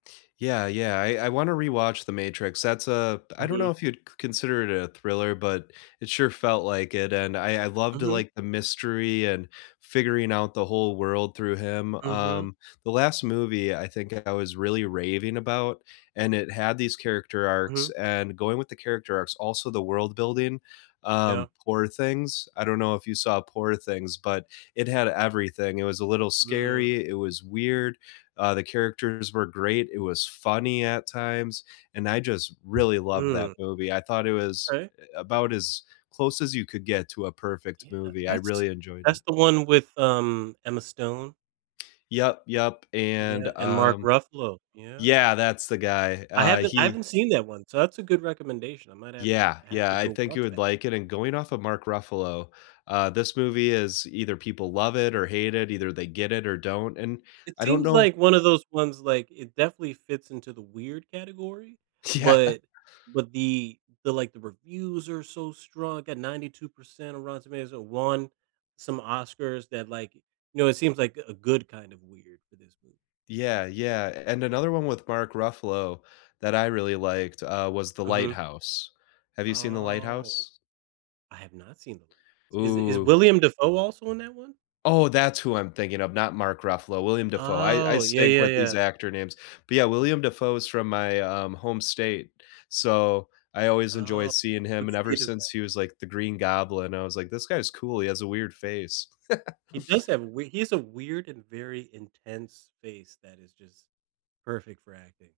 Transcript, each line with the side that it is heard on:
left: Yeah, yeah, I I wanna rewatch The Matrix. That's a I don't know
right: Mhm.
left: if you'd c consider it a thriller, but it sure felt like it, and I I loved the,
right: Mhm.
left: like, the mystery and figuring out the whole world through him.
right: Mhm.
left: Um, the last movie, I think I was really raving about, and it had these character arcs,
right: Mhm.
left: and going with the character arcs, also the world building,
right: Yeah.
left: um, Poor Things, I don't know if you saw Poor Things, but it had everything. It was a little
right: Mm.
left: scary, it was weird, uh, the characters were great, it was funny at times, and I just really loved that
right: Mm.
left: movie, I thought it was,
right: Right.
left: eh, about as close as you could get to a perfect
right: Yeah.
left: movie. I
right: That's
left: really enjoyed it.
right: that's the one with, um, Emma Stone?
left: Yep. Yep. And,
right: Yeah, and Mark
left: um
right: Ruffalo. Yeah.
left: yeah, that's the guy.
right: I
left: Uh,
right: haven't I
left: he
right: haven't seen that one, so, that's a good recommendation. I might have to
left: Yeah.
right: I have to
left: Yeah, I
right: go
left: think you
right: watch
left: would
right: that
left: like it. And
right: actually.
left: going off of Mark Ruffalo, uh, this movie is either people love it or hate it, either they get it or don't, and
right: It
left: I don't
right: seems
left: know
right: like one of those ones like it definitely fits into the weird category,
left: Yeah.
right: but but the the like, the reviews are so strong, like, at 92% of Rotten Tomatoes, won some Oscars that like, you know, it seems like a good kind of weird for this movie.
left: Yeah. Yeah, and another one with Mark Ruffalo that I really liked, uh, was The
right: Mhm.
left: Lighthouse. Have you seen The
right: Oh,
left: Lighthouse?
right: I have not seen The Lighthouse. Is is
left: Ooh.
right: William Dafoe also in that one?
left: Oh, that's who I'm thinking of, not Mark Ruffalo, William Dafoe. I I
right: Oh, yeah,
left: stink
right: yeah,
left: with these
right: yeah.
left: actor names, but, yeah, William Dafoe is from my, um, home state. So, I always enjoy
right: Oh,
left: seeing him
right: what
left: and ever
right: state is that?
left: since he was like the Green Goblin, I was like, "This guy is cool. He has a weird face."
right: He does have we he has a weird and very intense face that is just perfect for acting.